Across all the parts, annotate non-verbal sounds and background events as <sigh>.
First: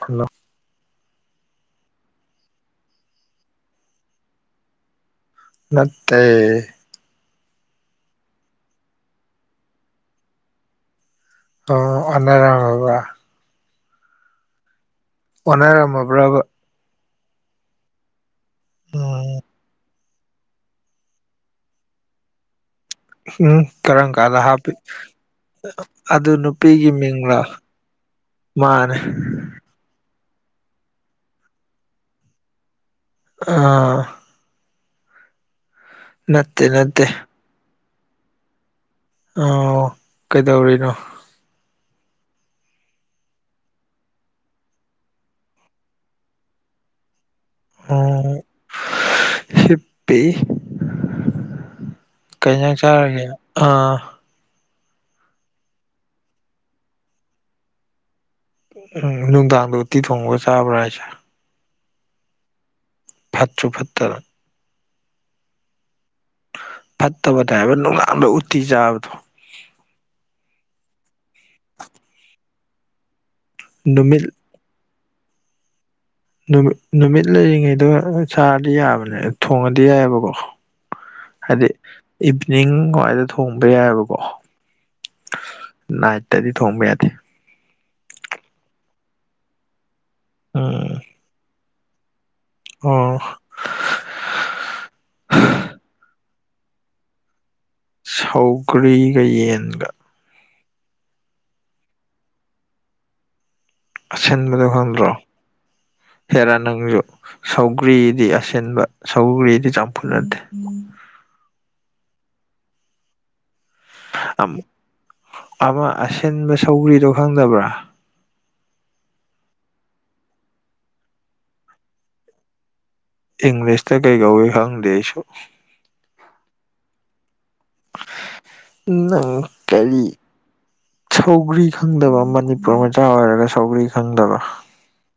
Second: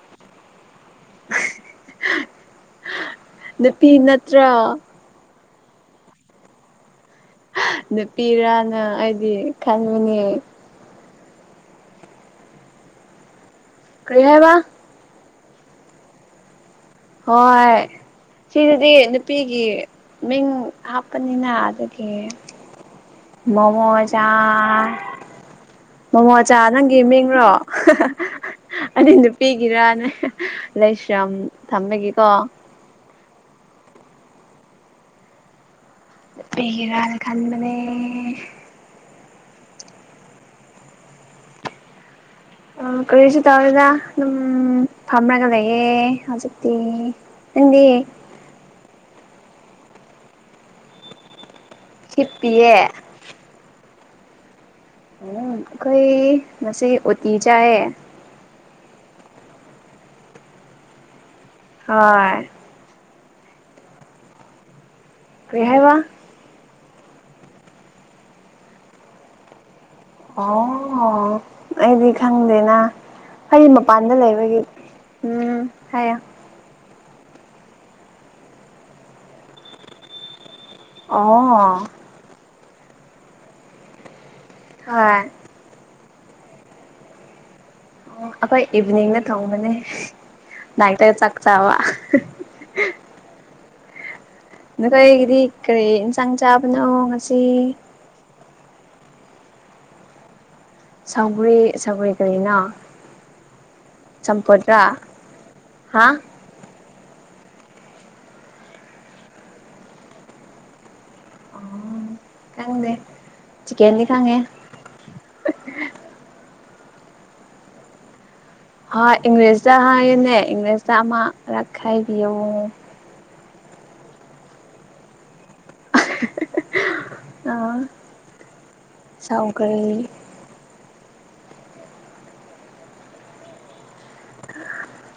Hello <inaudible> ꯅꯨꯄꯤ ꯅꯠꯇ꯭ꯔꯥ ꯅꯠꯇꯦ ꯅꯨꯄꯤꯔꯅ ꯑꯩꯗꯤ ꯈꯟꯕꯅꯤ ꯑꯣ ꯑꯣꯟꯅꯔꯝꯃꯕ ꯀꯔꯤ ꯍꯥꯏꯕ ꯑꯣꯟꯅꯔꯝꯃꯕ꯭ꯔꯕ ꯍꯣꯏ ꯁꯤꯁꯤꯗꯤ ꯎꯝ ꯅꯨꯄꯤꯒꯤ ꯃꯤꯡ ꯍꯥꯞꯄꯅꯤꯅ ꯑꯗꯨꯒꯤ ꯎꯝ ꯀꯔꯝ ꯃꯣꯃꯣꯆꯥ ꯀꯥꯟꯗ ꯍꯥꯞꯄꯤ ꯑꯗꯨ ꯃꯣꯃꯣꯆꯥ ꯅꯨꯄꯤꯒꯤ ꯅꯪꯒꯤ ꯃꯤꯡꯂꯥ ꯃꯤꯡꯔꯣ ꯃꯥꯅꯦ ꯑꯗꯨ ꯅꯨ ꯄꯤꯒꯤꯔꯅꯦ ꯂꯩꯥꯏꯁ꯭ꯔꯝ ꯊꯝꯃꯒꯦꯀꯣ ꯑꯥ ꯅꯠꯇꯦ ꯅꯠꯇꯦ ꯅꯨꯄꯤꯒꯤꯔꯅ ꯈꯟꯕꯅꯦ ꯑꯣ ꯀꯩꯗꯧꯔꯤꯅꯣ ꯎꯟ ꯀꯔꯤꯁꯨ ꯇꯧꯗꯦꯗ ꯑꯗꯨꯝ ꯐꯝꯃꯔꯒ ꯂꯩꯌꯦ ꯍꯧꯖꯤꯛꯇꯤ ꯅꯪꯗꯤ ꯎꯝ ꯍꯤꯞꯄꯤ ꯀꯩ ꯍꯤꯞꯄꯤꯌꯦ ꯍꯤꯡꯖꯥꯡ ꯆꯥꯔꯒꯦ ꯑꯥ ꯎꯝ ꯑꯩꯈꯣꯏ ꯉꯁꯤ ꯎꯇꯤ ꯆꯥꯏꯌꯦ ꯎꯝ ꯅꯨꯡꯗꯥꯡꯗꯣ ꯎꯇꯤ ꯊꯣꯡꯉꯒ ꯆꯥꯕ꯭ꯔꯥ ꯍꯥꯏꯁꯦ ꯍꯣꯏ ꯐꯠꯁꯨ ꯐꯠꯇꯕ ꯀꯔꯤ ꯍꯥꯏꯕ ꯐꯠꯇꯕꯅꯦ ꯍꯥꯏꯕ ꯅꯨꯡꯗꯥꯡꯗ ꯎꯇꯤ ꯆꯥꯕꯗꯣ ꯑꯣ ꯑꯩꯗꯤ ꯈꯪꯗꯦꯅ ꯑꯩꯗꯤ ꯃꯄꯥꯟꯗ ꯅꯨꯃꯤꯠ ꯂꯩꯕꯒꯤ ꯎꯝ ꯍꯥꯏꯌꯣ ꯅꯨꯃꯤꯠ ꯅꯨꯃꯤꯠ ꯂꯩꯔꯤꯉꯩꯗ ꯆꯥꯔꯗꯤ ꯌꯥꯕꯅꯦ ꯊꯣꯡꯉꯗꯤ ꯌꯥꯏꯕꯀꯣ ꯍꯥꯏꯗꯤ ꯑꯣ ꯏꯚꯅꯤꯡ ꯋꯥꯏꯗ ꯊꯣꯡꯕ ꯌꯥꯏꯕꯀꯣ ꯍꯣꯏ ꯅꯥꯏꯠꯇꯗꯤ ꯊꯣꯡꯕ ꯌꯥꯗꯦ ꯑꯩꯈꯣꯏ ꯏꯚꯤꯅꯤꯡꯗ ꯊꯣꯡꯕꯅꯦ ꯎꯝ ꯅꯥꯏꯠꯇ ꯆꯥꯛ ꯆꯥꯕ ꯑꯣ ꯅꯈꯣꯏꯒꯤꯗꯤ ꯀꯔꯤ ꯏꯟꯁꯥꯡ ꯆꯥꯕꯅꯣ ꯉꯁꯤ ꯁꯧꯒ꯭ꯔꯤꯒ ꯌꯦꯟꯒ ꯁꯧꯒꯔ꯭ꯤ ꯁꯧꯒ꯭ꯔꯤ ꯀꯔꯤꯅꯣ ꯑꯁꯤꯟꯕꯗꯣ ꯆꯥꯝꯐꯨꯠꯔ ꯈꯪꯗ꯭ꯔꯣ ꯍꯥ ꯍꯦꯔꯥ ꯅꯪꯁꯨ ꯁꯧꯒ꯭ꯔꯤꯗꯤ ꯑꯁꯤꯟꯕ ꯁꯧꯒ꯭ꯔꯤꯗꯤ ꯆꯝꯐꯨꯠ ꯅꯠꯇꯦ ꯈꯪꯗꯦ ꯆꯤꯀꯟꯗꯤ ꯈꯪꯉꯦ ꯑꯃ ꯑꯁꯤꯟꯕ ꯁꯧꯒ꯭ꯔꯤꯗꯣ ꯈꯪꯗꯕ꯭ꯔꯥ ꯍꯣꯏ ꯏꯪꯂꯤꯁꯇ ꯍꯥꯏꯌꯣꯅꯦ ꯏꯪꯂꯤꯁꯇ ꯑꯃꯔꯛ ꯍꯥꯏꯕꯤꯌꯨ ꯏꯪꯂꯤꯁꯇ ꯀꯩ ꯀꯧꯏ ꯈꯪꯗꯦ ꯑꯩꯁꯨ ꯅꯪ ꯁꯧꯒꯔ꯭ꯤ ꯀꯔꯤ ꯁꯧꯒ꯭ꯔꯤ ꯈꯪꯗꯕ ꯃꯅꯤꯄꯨꯔ ꯃꯆꯥ ꯑꯣꯏꯔꯒ ꯁꯧꯒ꯭ꯔꯤ ꯈꯪꯗꯕ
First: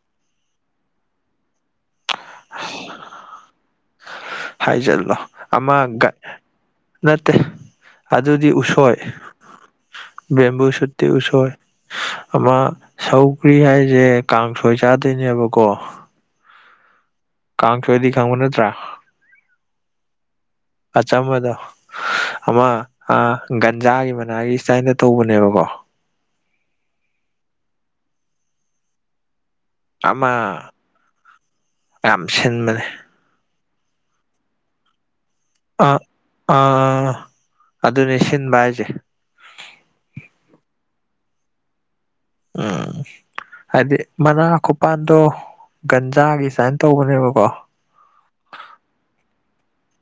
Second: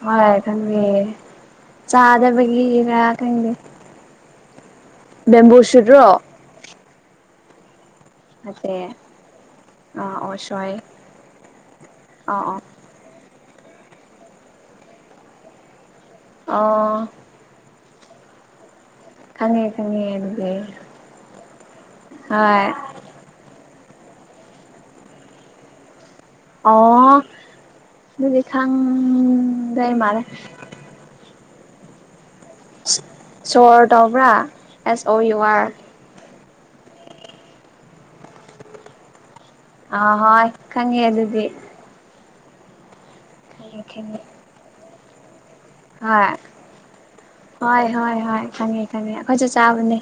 ꯍꯣꯏ ꯈꯪꯗꯤꯌꯦ ꯆꯥꯗꯕꯒꯤꯔ ꯈꯪꯗꯦ ꯍꯥꯏꯖꯤꯜꯂꯣ ꯕꯦꯝꯕꯨ ꯁꯨꯠꯔꯣ ꯑꯃꯒ ꯅꯠꯇꯦ ꯑꯗꯨꯗꯤ ꯅꯠꯇꯦ ꯎꯁꯣꯏ ꯑꯥ ꯕꯦꯝꯕꯨ ꯑꯣꯁꯣꯏ ꯁꯨꯠꯇꯤ ꯎꯁꯣꯏ ꯑꯥ ꯑꯃ ꯑꯣ ꯁꯧꯒ꯭ꯔꯤ ꯍꯥꯏꯁꯦ ꯀꯥꯡꯁꯣꯏ ꯆꯥꯗꯣꯏꯅꯦꯕꯀꯣ ꯑꯣ ꯀꯥꯡꯁꯣꯏꯗꯤ ꯈꯥꯡꯕ ꯅꯠꯇ꯭ꯔꯥ ꯈꯪꯉꯦ ꯈꯪꯉꯦ ꯑꯗꯨꯗꯤ ꯑꯆꯝꯕꯗꯣ ꯍꯣꯏ ꯑꯃ ꯒꯟꯖꯥꯒꯤ ꯃꯅꯥꯒꯤ ꯏꯁꯇꯥꯏꯟꯗ ꯇꯧꯕꯅꯦꯕꯀꯣ ꯑꯣ ꯑꯗꯨꯗꯤ ꯈꯪ ꯑꯃꯥ ꯌꯥꯝ ꯁꯤꯟꯕ ꯁꯣꯔ ꯇꯧꯕ꯭ꯔꯥ ꯑꯦꯁ ꯑꯣ ꯌꯨ ꯑꯥꯔ ꯑꯥ ꯑꯥ ꯑꯥ ꯑꯗꯨꯅꯤ ꯁꯤꯟꯕ ꯍꯥꯏꯁꯦ ꯑ ꯍꯣ ꯈꯪꯉꯦ ꯑꯗꯨꯗꯤ ꯎꯝ ꯈꯪꯉꯦ ꯍꯥꯏꯗꯤ ꯈꯪꯉꯦ ꯃꯅꯥ ꯈꯨꯄꯥꯟꯗꯣ ꯍꯣꯏ ꯒꯟꯖꯥꯒꯤ ꯁꯇꯥꯏꯟ ꯇꯧꯕꯅꯦꯕꯀꯣ ꯍꯣꯏ ꯍꯣꯏ ꯍꯣꯏ ꯈꯪꯉꯦ꯫ ꯈꯪꯉꯦ ꯑꯩꯈꯣꯏꯁꯨ ꯆꯥꯕꯅꯦ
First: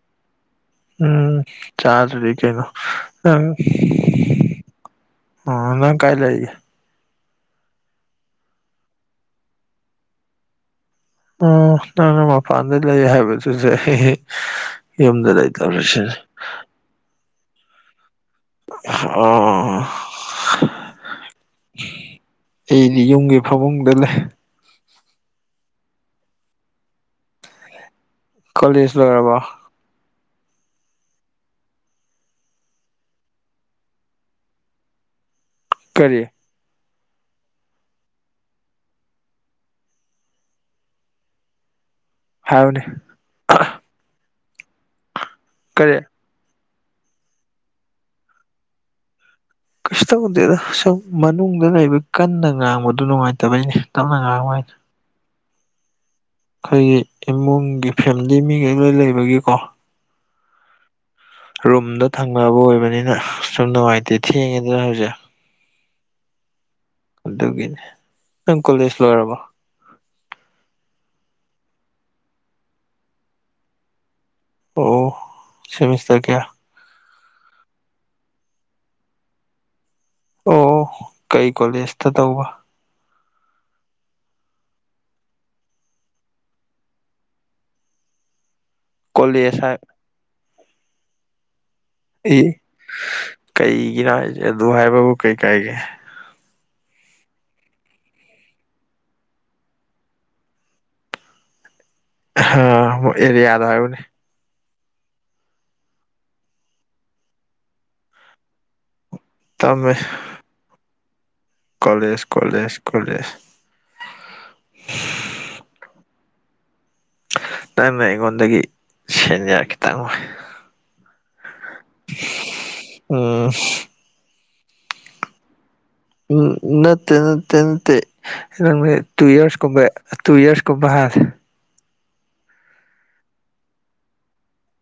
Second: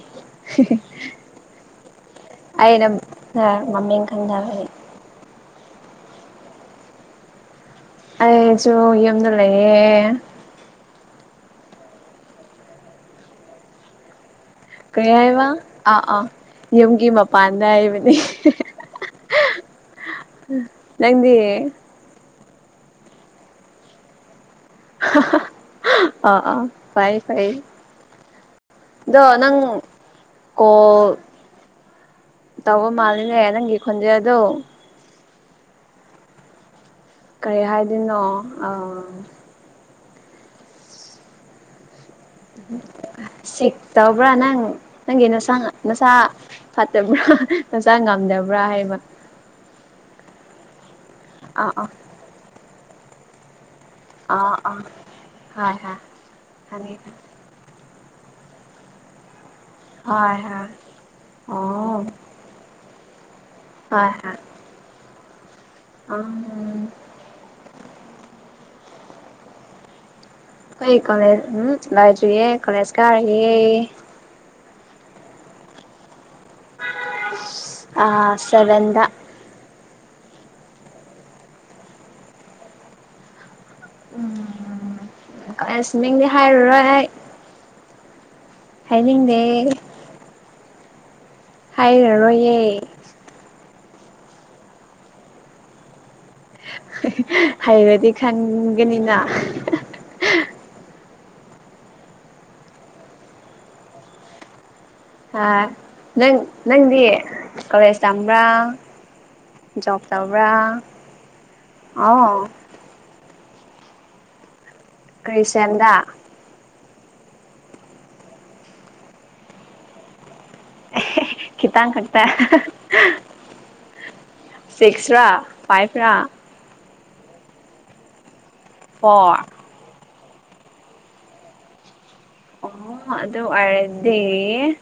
ꯎꯝ ꯆꯥꯗꯔ꯭ꯗꯤ ꯀꯩ ꯑꯩꯅ ꯅꯪ ꯃꯃꯤꯡ ꯈꯪꯗꯕꯒꯤ ꯑꯣ ꯅꯪ ꯀꯥꯏ ꯂꯩꯏꯒꯦ ꯑꯩꯁꯨ ꯌꯨꯝꯗ ꯂꯩꯌꯦ ꯎ ꯅꯪꯅ ꯃꯄꯥꯟꯗ ꯂꯩ ꯍꯥꯏꯕꯗꯨꯗ ꯑꯩ ꯀꯔꯤ ꯌꯨꯝꯗ ꯍꯥꯏꯕ ꯂꯩꯇꯕꯔ꯭ ꯑꯥ ꯁꯤꯅꯤ ꯑꯥ ꯌꯨꯝꯒꯤ ꯃꯄꯥꯟꯗ ꯍꯥꯏꯕꯅꯤ ꯑꯣ ꯅꯪꯗꯤ ꯑꯩꯗꯤ ꯌꯨꯝꯒꯤ ꯐꯃꯨꯡꯗ ꯂꯩ ꯍꯥ ꯍꯥ ꯑꯣ ꯑꯣ ꯐꯥꯏ ꯐꯥꯏ ꯀꯣꯂꯦꯖ ꯗꯣ ꯂꯣꯏꯔꯕꯣ ꯅꯪ ꯀꯣꯜ ꯇꯧꯕ ꯃꯥꯜꯂꯤꯅꯦ ꯅꯪꯒꯤ ꯈꯣꯟꯖꯦꯜꯗꯣ ꯀꯔꯤ ꯀꯔꯤ ꯍꯥꯏꯗꯣꯏꯅꯣ ꯑꯥ ꯍꯥꯏꯌꯨꯅꯦ ꯁꯤꯛ ꯇꯧꯕ꯭ꯔꯥ ꯅꯪ ꯅꯪꯒꯤ ꯅꯁꯥ ꯀꯔꯤ ꯅꯁꯥ ꯐꯠꯇꯕ꯭ꯔꯥ ꯅꯁꯥ ꯉꯝꯗꯕ꯭ꯔꯥ ꯍꯥꯏꯕ ꯀꯩꯁꯨ ꯇꯧꯗꯦꯗꯣ ꯁꯨꯝ ꯃꯅꯨꯡꯗ ꯑꯥ ꯑꯥ ꯂꯩꯕꯩ ꯀꯟꯅ ꯉꯥꯡꯕꯗꯨ ꯅꯨꯡꯉꯥꯏꯇꯕꯩꯅꯦ ꯇꯞꯅ ꯉꯥꯡꯕ ꯑ ꯍꯥꯏꯗꯤ ꯑ ꯍꯣꯏ ꯍꯣꯏ ꯑꯩꯈꯣꯏꯒꯤ ꯏꯃꯨꯡꯒꯤ ꯐꯦꯃꯤꯂꯤ ꯃꯤꯒꯩ ꯂꯣꯏ ꯂꯩꯕꯒꯤꯀꯣ ꯍꯣꯏ ꯍꯣꯏ ꯑꯣ ꯔꯨꯝꯗꯣ ꯊꯪꯅꯕ ꯑꯣꯏꯕꯅꯤꯅ ꯁꯨꯝ ꯅꯨꯡꯉꯥꯏꯇꯦ ꯊꯦꯡꯉꯦꯗꯅ ꯍꯧꯖꯤꯛ ꯑ ꯑꯗꯨꯒꯤꯅꯦ ꯅꯪ ꯀꯣꯂꯦꯖ ꯂꯣꯏꯔꯕꯣ ꯍꯣꯏ ꯀꯣꯂꯦꯖ ꯎꯝ ꯂꯥꯏꯗ꯭ꯔꯤꯌꯦ ꯀꯣꯂꯦꯖ ꯀꯥꯔꯔꯤꯌꯦ ꯑꯣ ꯁꯤꯦꯃꯤꯁꯇꯔ ꯀꯦꯌꯥ ꯑ ꯁꯦꯕꯗ ꯑꯣ ꯀꯩ ꯀꯣꯂꯦꯖꯇ ꯇꯧꯕ ꯎꯝꯁ ꯃꯤꯡꯗꯤ ꯍꯥꯏꯔꯨꯔꯣꯏ ꯑꯩ ꯀꯣꯂꯦꯖ ꯍꯅꯤꯡꯗꯦ ꯍꯥꯏ ꯏ ꯍꯥꯏꯔꯔꯣꯏꯌꯦ ꯀꯩꯒꯤꯅꯣ ꯍꯥꯏꯁꯦ ꯑꯗꯨ ꯍꯥꯏꯕꯕꯨ ꯀꯩꯀꯥꯏꯒꯦ ꯍꯩꯔꯗꯤ ꯈꯪꯒꯅꯤꯅ ꯑ ꯑꯦꯔꯤ ꯌꯥꯗ ꯍꯥꯏꯕꯨꯅꯤ ꯑ ꯅꯪ ꯅꯪꯗꯤ ꯀꯧꯂꯦꯖ ꯇꯝꯕ꯭ꯔꯥ ꯇꯝꯃꯦ ꯖꯣꯕ ꯇꯧꯕ꯭ꯔꯥ ꯀꯣꯂꯦꯖ ꯑꯣ ꯀꯣꯂꯦꯖ ꯀꯣꯂꯦꯖ ꯀꯩꯁꯗ ꯅꯪ ꯅ ꯑꯩꯉꯣꯟꯗꯒꯤ ꯁꯦꯟ ꯌꯥꯔ ꯈꯤꯇꯪꯣꯏ ꯈꯈꯤꯇꯪ ꯀꯇ ꯎꯝ ꯁꯤꯛꯁꯔ ꯐꯥꯏꯚ ꯔꯥ ꯅꯠꯇꯦ ꯅꯠꯇꯦ ꯅꯠꯇꯦꯪ ꯇꯨ ꯐꯣꯔ ꯏꯌꯥꯔꯁꯀꯨꯝꯕꯦ ꯇꯨ ꯏꯔꯁꯀꯣ ꯕꯥꯔ ꯑꯣ ꯑꯗꯨ ꯑꯗꯨ ꯍꯗꯤꯦ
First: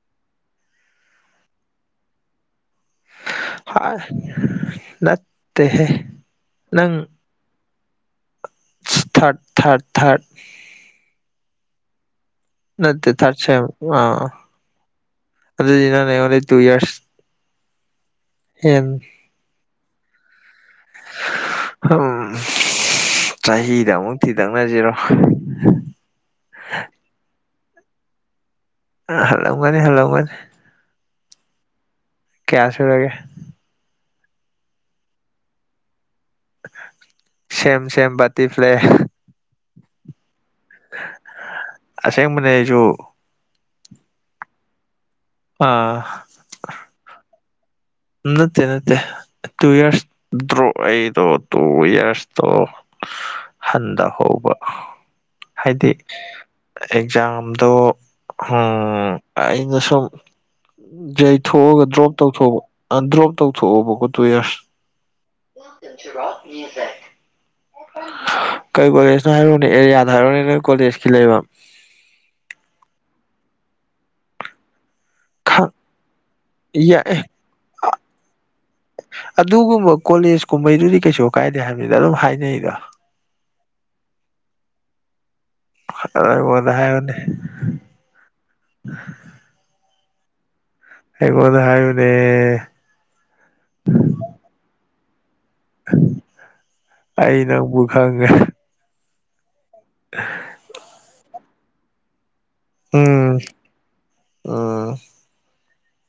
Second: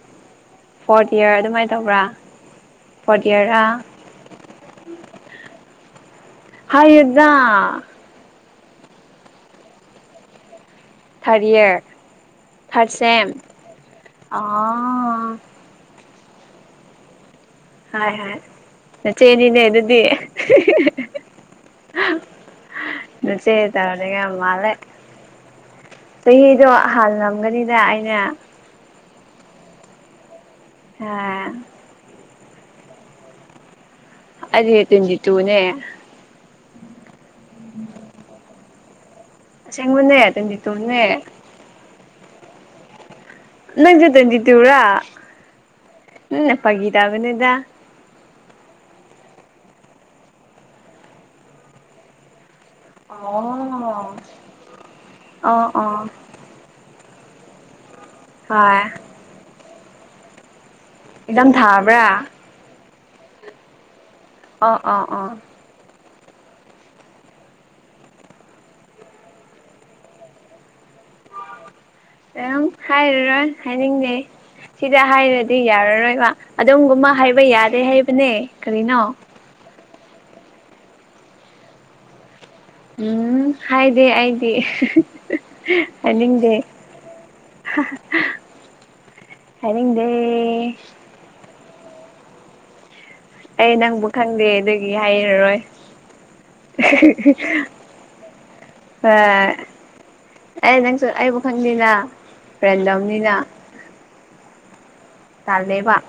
ꯐꯣꯔꯠ ꯏꯔ ꯑꯗꯨꯃꯥꯏꯅ ꯇꯧꯕ꯭ꯔꯥ ꯐꯣꯔꯠ ꯏꯌꯥꯔꯔꯥ ꯅꯠꯇꯦꯦ ꯅꯪ ꯑ ꯊꯥꯔꯠ ꯊꯥꯔꯠ ꯊꯥꯔꯠ ꯊꯥꯔꯗ ꯏꯌꯔ ꯊꯥꯔꯗ ꯅꯠꯇꯦ ꯁꯦꯝ ꯊꯥꯔꯠ ꯑꯥ ꯑꯗꯨꯗꯤ ꯅ ꯑꯣꯂꯤ ꯇꯨ ꯏꯌꯥꯔꯁ ꯍꯥꯏ ꯍꯣꯏ ꯍ ꯅꯆꯦꯅꯤꯅꯦ ꯑꯗꯨꯗꯤ ꯍꯝ ꯅꯆꯦ ꯆꯍꯤꯗ ꯇꯧꯔꯒ ꯑꯃꯨꯛꯇꯤ ꯃꯥꯜꯂꯦ ꯇꯛꯅꯁꯤꯔꯣ ꯆꯍꯤꯗꯣ ꯍꯜꯂꯝꯒꯅꯤꯅ ꯑꯩꯅ ꯑ ꯍꯜꯂꯛꯕꯅꯤ ꯍꯜꯂꯛꯕꯅꯤ ꯍꯥꯥ ꯀꯌꯥꯁꯤꯔꯒꯦ ꯑꯗꯦ ꯇꯤꯟꯖꯤ ꯇꯨꯅꯦ ꯁꯝ ꯁꯃ ꯄꯇ ꯄ꯭ꯂꯦ ꯁꯦꯡꯪꯃꯗꯦ ꯇꯗꯤ ꯇꯨꯅꯦ ꯑꯁꯦꯡꯕꯅꯦ ꯑꯩꯁꯨ ꯅꯪꯖ ꯇꯟꯖꯤ ꯇꯤ ꯎ꯭ꯔꯥ ꯑꯥ ꯎꯝ ꯐꯒꯤꯤꯗꯕꯅꯤꯗ ꯅꯠꯇꯦ ꯅꯠꯇꯦ ꯇꯨ ꯏꯌꯥꯔꯁ ꯗ꯭ꯔꯣ ꯑꯩꯗꯣ ꯇꯨ ꯏꯌꯥꯔꯁꯇꯣ ꯑꯣ ꯍꯟꯊꯍꯧꯕ ꯑꯣ ꯍꯥꯏꯗꯤ ꯑꯣ ꯑꯦꯛꯖꯥꯝꯗꯣ ꯍꯣꯏ ꯎꯝ ꯑꯩꯅ ꯁꯨꯝ ꯑꯦꯛꯖꯥꯝ ꯌꯩꯊꯣꯛꯑꯒ ꯊꯥꯕ꯭ꯔꯥ ꯗ꯭ꯔꯣꯞ ꯇꯧꯊꯣꯛꯕ ꯑꯟꯗ꯭ꯔꯣꯞ ꯇꯧꯊꯣꯛꯑꯣꯕꯀꯣꯠꯇꯣꯏꯔꯁ ꯑꯥ ꯑ ꯑꯣ ꯆꯖꯔ ꯌꯦꯁꯦ ꯀꯩ ꯀꯣꯂꯦꯖꯅ ꯍꯥꯏꯔꯣꯅꯦ ꯑꯦꯔꯤꯌꯥꯗ ꯍꯥꯏꯔꯨꯅꯦ ꯅꯣꯏ ꯀꯣꯂꯦꯖꯀꯤ ꯂꯩꯕ ꯑꯗꯨꯝ ꯍꯥꯏꯔꯔꯣꯏ ꯍꯥꯏꯅꯤꯡꯗꯦ ꯁꯤꯗ ꯍꯥꯏꯔꯗꯤ ꯑꯗꯨ ꯌꯥꯔꯔꯣꯏꯕ ꯑꯗꯨꯝꯒꯨꯝꯕ ꯌꯥꯏ ꯍꯥꯏꯕ ꯌꯥꯗꯦ ꯍꯥꯏꯕꯅꯦ ꯀꯔꯤꯅꯣ ꯑꯗꯨꯒꯨꯝꯕ ꯀꯣꯂꯦꯖ ꯀꯨꯝꯕꯩꯗꯨꯗꯤ ꯀꯩꯁꯨ ꯀꯥꯏꯗꯦ ꯍꯥꯏꯕꯕꯅꯤꯗ ꯑꯗꯨꯝ ꯍꯥꯏꯅꯩꯗꯣ ꯎꯝ ꯍꯥꯏꯗꯦ ꯑꯩꯗꯤ ꯍꯥꯏꯅꯤꯡꯗꯦ ꯑꯩꯉꯣꯟꯗ ꯍꯥꯏꯌꯨꯅꯦ ꯍꯅꯤꯡꯗꯦ ꯑꯩꯉꯣꯟꯗ ꯍꯥꯏꯌꯨꯅꯦ ꯑꯩ ꯅꯪꯕꯨ ꯈꯪꯗꯦ ꯑꯗꯨꯒꯤ ꯍꯥꯏꯔꯔꯣꯏ ꯑꯩ ꯅꯪꯕꯨ ꯑ ꯑ ꯑꯦ ꯅꯪꯁꯨ ꯑꯩꯕꯨ ꯈꯪꯗꯦꯅ ꯔꯦꯟꯗꯝꯅꯤꯅ ꯎꯥ ꯇꯥꯜ ꯂꯩꯕ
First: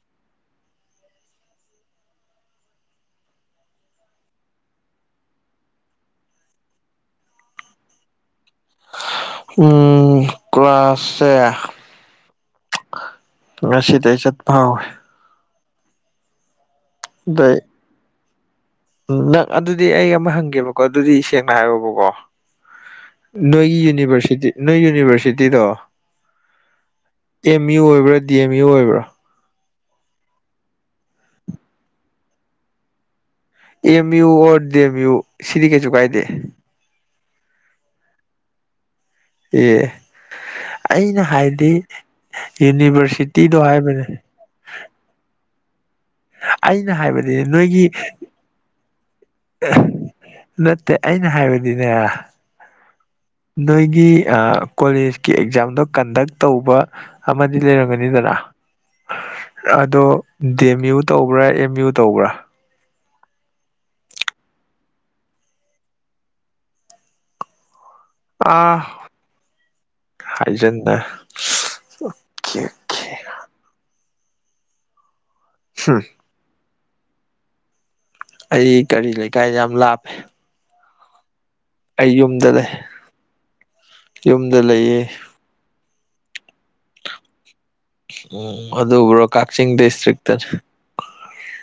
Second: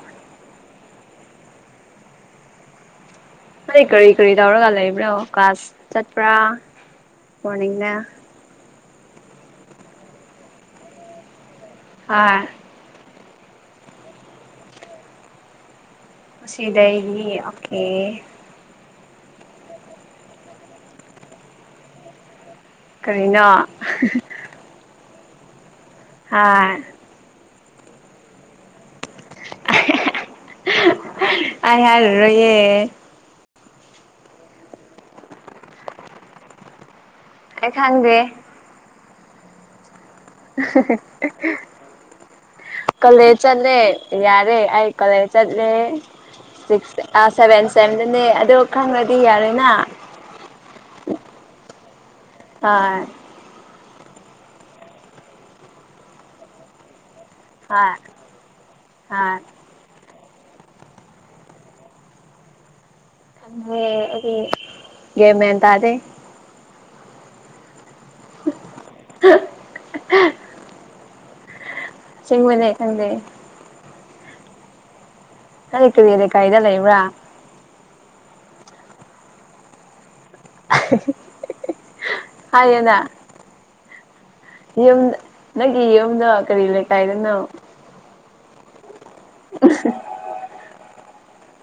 ꯑꯩ ꯀꯔꯤ ꯀꯔꯤ ꯇꯧꯔꯒ ꯂꯩꯕ꯭ꯔꯣ ꯀꯥꯁ ꯆꯠꯄ꯭ꯔꯥ ꯃꯣꯔꯅꯤꯡꯗ ꯑꯪ ꯀꯂꯥꯁ ꯁꯦ ꯑ ꯉꯁꯤꯗꯩ ꯆꯠ ꯍꯧꯏ ꯁꯤꯗꯩ ꯑꯣꯀꯦ ꯎ ꯅꯪ ꯑꯗꯨꯗꯤ ꯑꯩ ꯑꯃ ꯍꯪꯒꯦꯕꯀꯣ ꯑꯗꯨꯗꯤ ꯁꯦꯡꯅ ꯍꯥꯏꯌꯣꯕꯀꯣ ꯀꯔꯤꯅꯣ ꯅꯣꯏꯒꯤ ꯌꯨꯅꯤꯚꯔꯁꯤ ꯅꯣꯏ ꯌꯨꯅꯤꯚꯔꯁꯤꯇꯤꯗꯣ ꯍꯥ ꯑꯦꯝ ꯌꯨ ꯑꯣꯏꯕ꯭ꯔꯥ ꯗꯤ ꯑꯦꯝ ꯌꯨ ꯑꯣꯏꯕ꯭ꯔꯥ ꯑꯩ ꯍꯥꯢꯔꯔꯣꯢꯒꯦ M U or DM U ꯁꯤꯗꯤ ꯀꯩ ꯆꯨ ꯀꯥꯏꯗꯦ ꯑꯩ ꯈꯪꯒꯦ ꯑꯦ ꯑꯩꯅ ꯍꯥꯏꯗꯤ ꯀꯂꯦꯁ ꯌꯨꯅꯤꯚꯔꯁꯤꯇꯤꯗꯣ ꯆꯠꯂꯦ ꯍꯥꯏꯕꯅꯦ ꯌꯥꯔꯦ ꯑꯩ ꯀꯣꯂꯦꯁ ꯆꯠꯂꯦ ꯑꯩꯅ ꯁꯤꯛꯁ ꯍꯥꯏꯕꯗꯤ ꯁꯚꯦꯟ ꯅꯣꯏꯒꯤ ꯁꯕꯗꯅꯦ ꯑꯗꯣ ꯈꯪꯉ꯭ꯔꯗꯤ ꯌꯥꯔꯦꯗꯅ ꯅꯠꯇꯦ ꯑꯩꯅ ꯍꯥꯏꯕꯗꯤꯅꯦ ꯍꯥ ꯅꯣꯏꯒꯤ ꯀꯣꯂꯦꯖꯀꯤ ꯑꯦꯛꯖꯥꯝꯗꯣ ꯀꯟꯗꯛ ꯇꯧꯕ ꯑꯃꯗꯤ ꯍꯣꯏ ꯂꯩꯔꯝꯒꯅꯤꯗꯔ ꯍꯣꯏ ꯑꯗꯣ ꯗꯤ ꯑꯦꯝ ꯌꯨ ꯇꯧꯕ꯭ꯔꯥ ꯑꯦꯝ ꯌꯨ ꯇꯧꯕ꯭ꯔꯥ ꯑꯗꯨ ꯃꯦ ꯇ ꯑꯗꯦ ꯑ ꯍꯥꯏꯖ ꯁꯦꯡꯕꯅꯤ ꯈꯪꯗ ꯀꯔꯤ ꯍꯨꯝ ꯀꯔꯤ ꯌꯦ ꯂꯩꯀꯥꯏꯗ ꯂꯩꯕ꯭ꯔꯥ ꯑꯩ ꯀꯔꯤ ꯂꯩꯀꯥꯏ ꯌꯥꯝ ꯂꯥꯞꯄꯦ ꯍꯥ ꯍꯥ ꯑꯩ ꯌꯨꯝꯗ ꯂꯩ ꯌꯨꯝꯗ ꯂꯩꯌꯦ ꯌꯨꯝ ꯅꯪꯒꯤ ꯌꯨꯝꯗ ꯀꯔꯤ ꯂꯩꯀꯥꯏꯗꯅꯣ ꯎꯝ ꯑꯗꯨꯕꯨ꯭ꯔꯣ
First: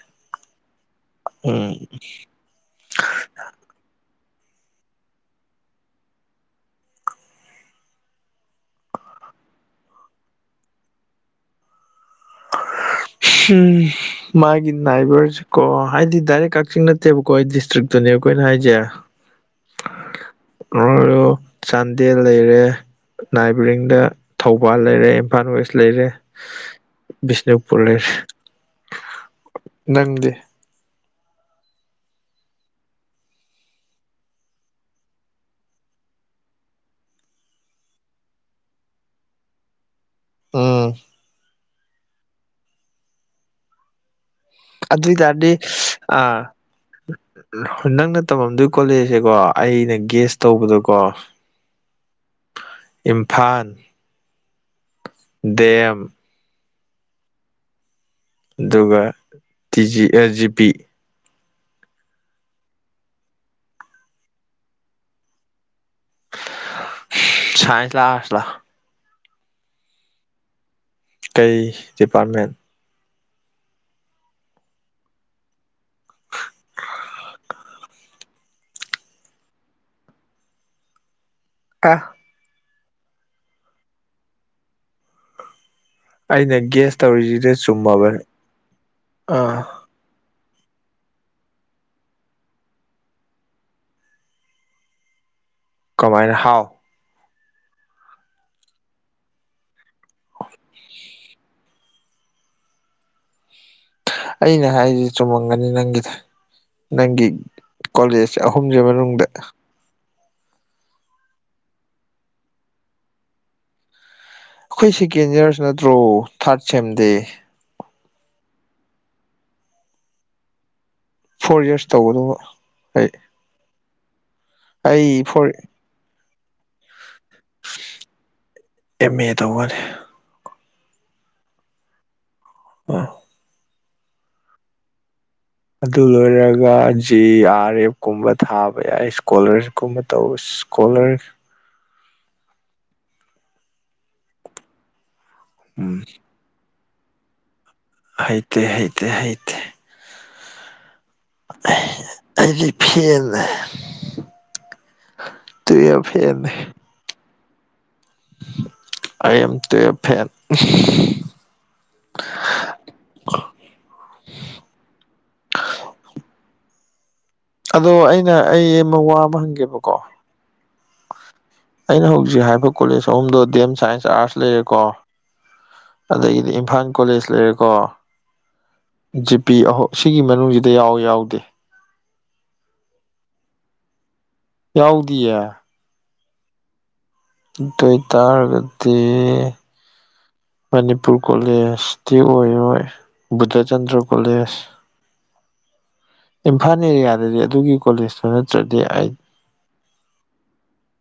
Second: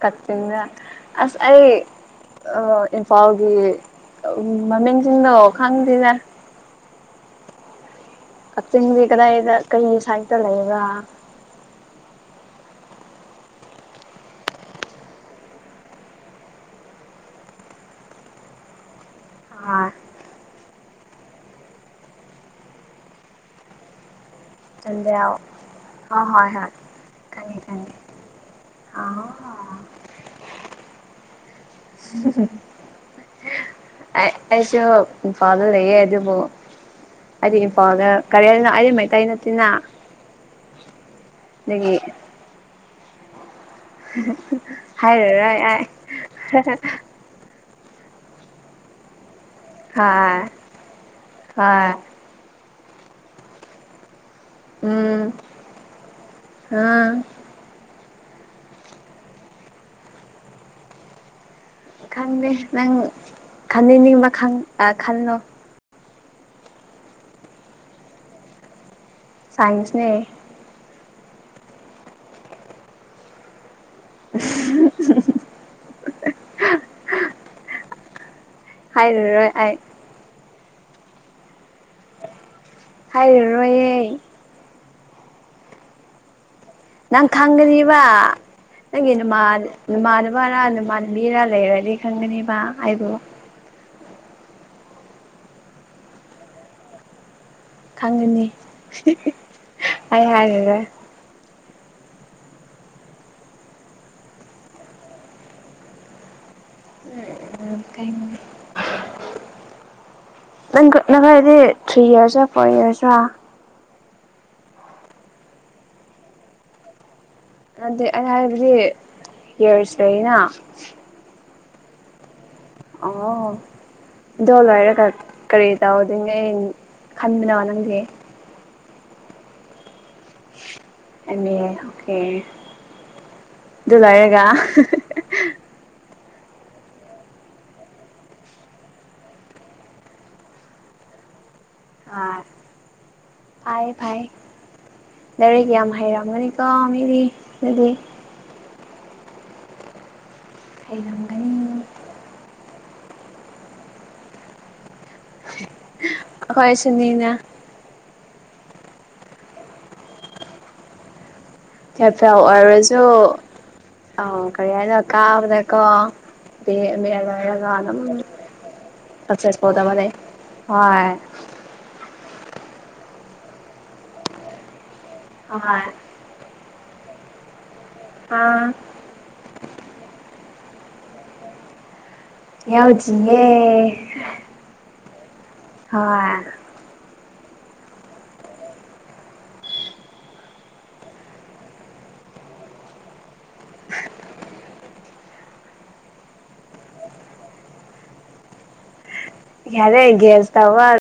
ꯀꯆꯤꯡꯗ ꯑꯁ ꯑꯩ ꯎꯝ ꯑ ꯏꯝꯐꯥꯜꯒꯤ ꯃꯃꯤꯡꯁꯤꯡꯗꯣ ꯈꯪꯗ꯭ꯔꯤꯅꯦ ꯀꯛꯆꯤꯡꯗꯤ ꯀꯗꯥꯏꯗ ꯀꯩ ꯁꯥꯠꯇ ꯂꯩꯕ ꯎꯝ ꯃꯥꯒꯤ ꯅꯥꯏꯕꯔꯁꯦ ꯀꯣ ꯍꯥꯏꯗꯤ ꯗꯥꯏꯔꯦꯛ ꯀꯛꯆꯤꯡ ꯅꯠꯇꯦꯕꯀꯣ ꯑꯩ ꯗꯤꯁꯇ꯭ꯔꯤꯛꯇꯨꯅꯦ ꯑꯩꯈꯣꯏꯅ ꯍꯥꯏꯁꯦ ꯑ ꯅꯣꯏꯣ ꯆꯥꯟꯗꯦꯜ ꯂꯩꯔꯦ ꯅꯥꯏꯕꯔꯤꯡꯗ ꯊꯧꯕꯥꯜ ꯂꯩꯔꯦ ꯆꯥꯟꯗꯦꯜ ꯏꯝꯐꯥꯜ ꯋꯦꯁ ꯂꯩꯔꯦ ꯑ ꯍꯣꯏ ꯍꯣꯏ ꯕꯤꯁꯅꯨꯄꯨꯔ ꯂꯩꯔꯦ ꯑꯥ ꯅꯪꯗꯤ ꯎꯝ ꯑꯩꯁꯨ ꯏ ꯐꯥꯗ ꯂꯩꯌꯦꯦ ꯍꯥꯏꯗꯤꯕꯨꯣ ꯑꯗꯨ ꯏꯝꯐꯥꯎꯜꯒ ꯀꯔꯦꯜꯅ ꯑꯩꯗꯤ ꯃꯩꯇꯩ ꯅꯠꯇꯤꯅ ꯎꯝ ꯅꯗꯒꯤ ꯎꯝ ꯑꯗꯨꯏ ꯇꯔꯗꯤ ꯑ ꯅꯪꯅ ꯇꯝꯃꯝꯗꯣꯏ ꯀꯣꯂꯦꯖꯁꯦꯀꯣ ꯑꯩꯅ ꯒ꯭ꯦꯁ ꯍꯣꯏ ꯇꯧꯕꯗꯣꯀꯣ ꯍꯣꯏ ꯏꯝꯐꯜ ꯎꯝ ꯗꯦꯝ ꯎꯝ ꯑꯗꯨꯒ ꯇꯤꯖꯤ ꯖꯤ ꯄꯤ ꯈꯟꯦ ꯅꯪ ꯈꯟꯦ ꯅꯤꯡꯕ ꯈ ꯑ ꯈꯨ ꯁꯥꯏꯟꯁ ꯂꯥ ꯑꯥꯁ ꯂꯥ ꯁꯥꯏꯟꯁꯅꯦ ꯀꯩ ꯗꯤꯄꯥꯔꯠꯃꯦꯟ <inaudible> ꯍꯥꯏꯣꯏ ꯍꯥꯏ ꯀꯥ ꯍꯥꯏꯔꯔꯣꯏꯌꯦ ꯑꯅ ꯒꯦꯁ ꯅꯪ ꯇꯧꯔꯤꯁꯤꯗ ꯊꯪ꯭ꯔꯤꯔꯤꯕ ꯆꯨꯝꯃꯕꯅꯦ ꯅꯪꯦꯅ ꯃꯥ ꯑꯥ ꯅꯃꯥꯟꯅꯕꯔ ꯅꯃꯥꯟꯅꯕꯤꯔ ꯂꯩꯔꯅꯤ ꯈꯪꯒꯅꯦꯕ ꯑꯩꯕꯨ ꯀꯃꯥꯏꯅ ꯍꯥꯎ ꯈꯪꯒꯅꯤ ꯑꯩ ꯍꯥꯏꯔꯒꯦ ꯑꯩꯅ ꯍꯥꯏꯔꯤꯁ ꯆꯨꯝꯃꯝꯒꯅꯤ ꯅꯪꯒꯤꯗ ꯅꯪꯒꯤ ꯎꯝ ꯈꯪꯒꯅꯤ ꯀꯣꯂꯦꯖ ꯑꯍꯨꯝꯁꯤ ꯃꯅꯨꯡꯗ ꯅꯪ ꯀꯅꯕꯈꯗꯤ ꯊ꯭ꯔꯤ ꯏꯔꯁ ꯐꯣꯔ ꯏꯌꯥꯔꯁꯣ ꯑꯩꯈꯣꯏ ꯁꯦꯀꯦꯟ ꯌꯌꯥꯔꯁꯨ ꯅꯠꯇ꯭ꯔꯣ ꯊꯥꯔꯠ ꯁꯦꯝꯗꯦ ꯑꯗꯨ ꯑ ꯍꯥꯏꯕꯗꯤ ꯌꯔꯁꯇꯅ ꯐꯣꯔ ꯌꯔꯁ ꯇꯧꯕꯗꯧꯕ ꯑꯣ ꯗꯣ ꯂꯣꯏꯔꯒ ꯑꯩ ꯐꯣꯔ ꯀꯔꯤ ꯇꯧꯗꯨꯅꯦ ꯑꯩ ꯈꯟꯗꯅꯕ ꯅꯪꯗꯤꯦ ꯑꯦꯝ ꯑꯦ ꯇꯧꯒꯅꯤ ꯑ ꯑꯣꯦ ꯑ ꯑꯗꯨ ꯂꯩꯥꯏꯔꯒ ꯑꯗꯨ ꯂꯣꯏꯔꯒ ꯖꯦ ꯑꯥꯔ ꯑꯦꯐ ꯀꯨꯝꯕ ꯊꯥꯕ ꯌꯥꯏ ꯏꯁꯀꯣꯂꯔꯁꯤꯞꯀꯨꯝꯕ ꯇꯧꯕ ꯀꯣꯂꯔ ꯑꯥ ꯐꯥꯏ ꯐꯚꯥꯏ ꯗꯔꯦ ꯌꯥꯝ ꯎꯝ ꯍꯥꯏꯩꯔꯝꯒꯅꯤ ꯀꯥ ꯃꯤꯗꯤ ꯂꯩꯗꯤ ꯍꯩꯇ ꯍꯩꯇ ꯍꯩꯇ ꯑꯩꯪ ꯍꯥꯏꯗꯤ ꯐꯅ ꯇꯨ ꯌꯥꯝ ꯐꯅꯤ ꯁꯨꯃꯅꯥ ꯑꯥꯏ ꯑꯦꯝ ꯇꯨ ꯑꯦꯞ ꯐꯦꯟ ꯀꯦꯐꯥꯎꯔꯁꯨ ꯑꯩ ꯀꯩꯍꯥꯏꯅ ꯀꯥꯅꯕ ꯀꯪ ꯃꯦ ꯃꯂꯣꯏꯔꯒ ꯞꯂꯥꯟ ꯑꯗꯣ ꯑꯃꯥ ꯑꯩꯅ ꯑꯩ ꯑꯃ ꯋꯥ ꯑꯃ ꯁꯠꯁꯠ ꯍꯪꯒꯦꯕꯀꯣ ꯂꯣꯏꯁꯟꯗꯧꯕꯅꯦ ꯍꯣꯏ ꯑꯩꯅ ꯍꯧꯖꯤꯛ ꯍꯥꯏꯕ ꯀꯣꯂꯦꯖ ꯑꯍꯨꯝꯗꯣ ꯗꯤ ꯑꯦꯝ ꯁꯥꯏꯟꯁ ꯑꯥꯔꯠꯁ ꯂꯩꯔꯦꯀꯣ ꯑ-ꯍꯣꯏ ꯑꯗꯒꯤꯗꯤ ꯏꯝꯐꯥꯜ ꯀꯣꯂꯦꯖ ꯂꯩꯔꯦꯀꯣ ꯍꯥ ꯖꯤꯄꯤ ꯑꯍꯧꯝ ꯁꯤꯒꯤ ꯃꯅꯨꯡꯁꯤꯗ ꯌꯥꯎꯏ ꯌꯥꯎꯗꯦ ꯌꯥꯎꯖꯤꯅꯦ ꯌꯥꯎꯗꯤꯌꯦ ꯍꯋꯥꯏ ꯀꯩꯀꯥꯔꯒꯗꯤ ꯃꯅꯤꯄꯨꯔ ꯀꯣꯂꯦꯖꯇꯤ ꯑꯣꯏꯔꯣꯏ ꯕꯨꯙꯆꯟꯗ꯭ꯔ ꯀꯣꯂꯦꯖ ꯏꯝꯐꯥꯜ ꯑꯦꯔꯤꯌꯥꯗꯗꯤ ꯑꯗꯨꯒꯤ ꯀꯣꯂꯦꯖꯇꯨ ꯅꯠꯇ꯭ꯔꯗꯤ ꯑꯩ ꯌꯥꯔꯦ ꯒꯦꯁ ꯇꯧꯔꯛꯑꯅꯨ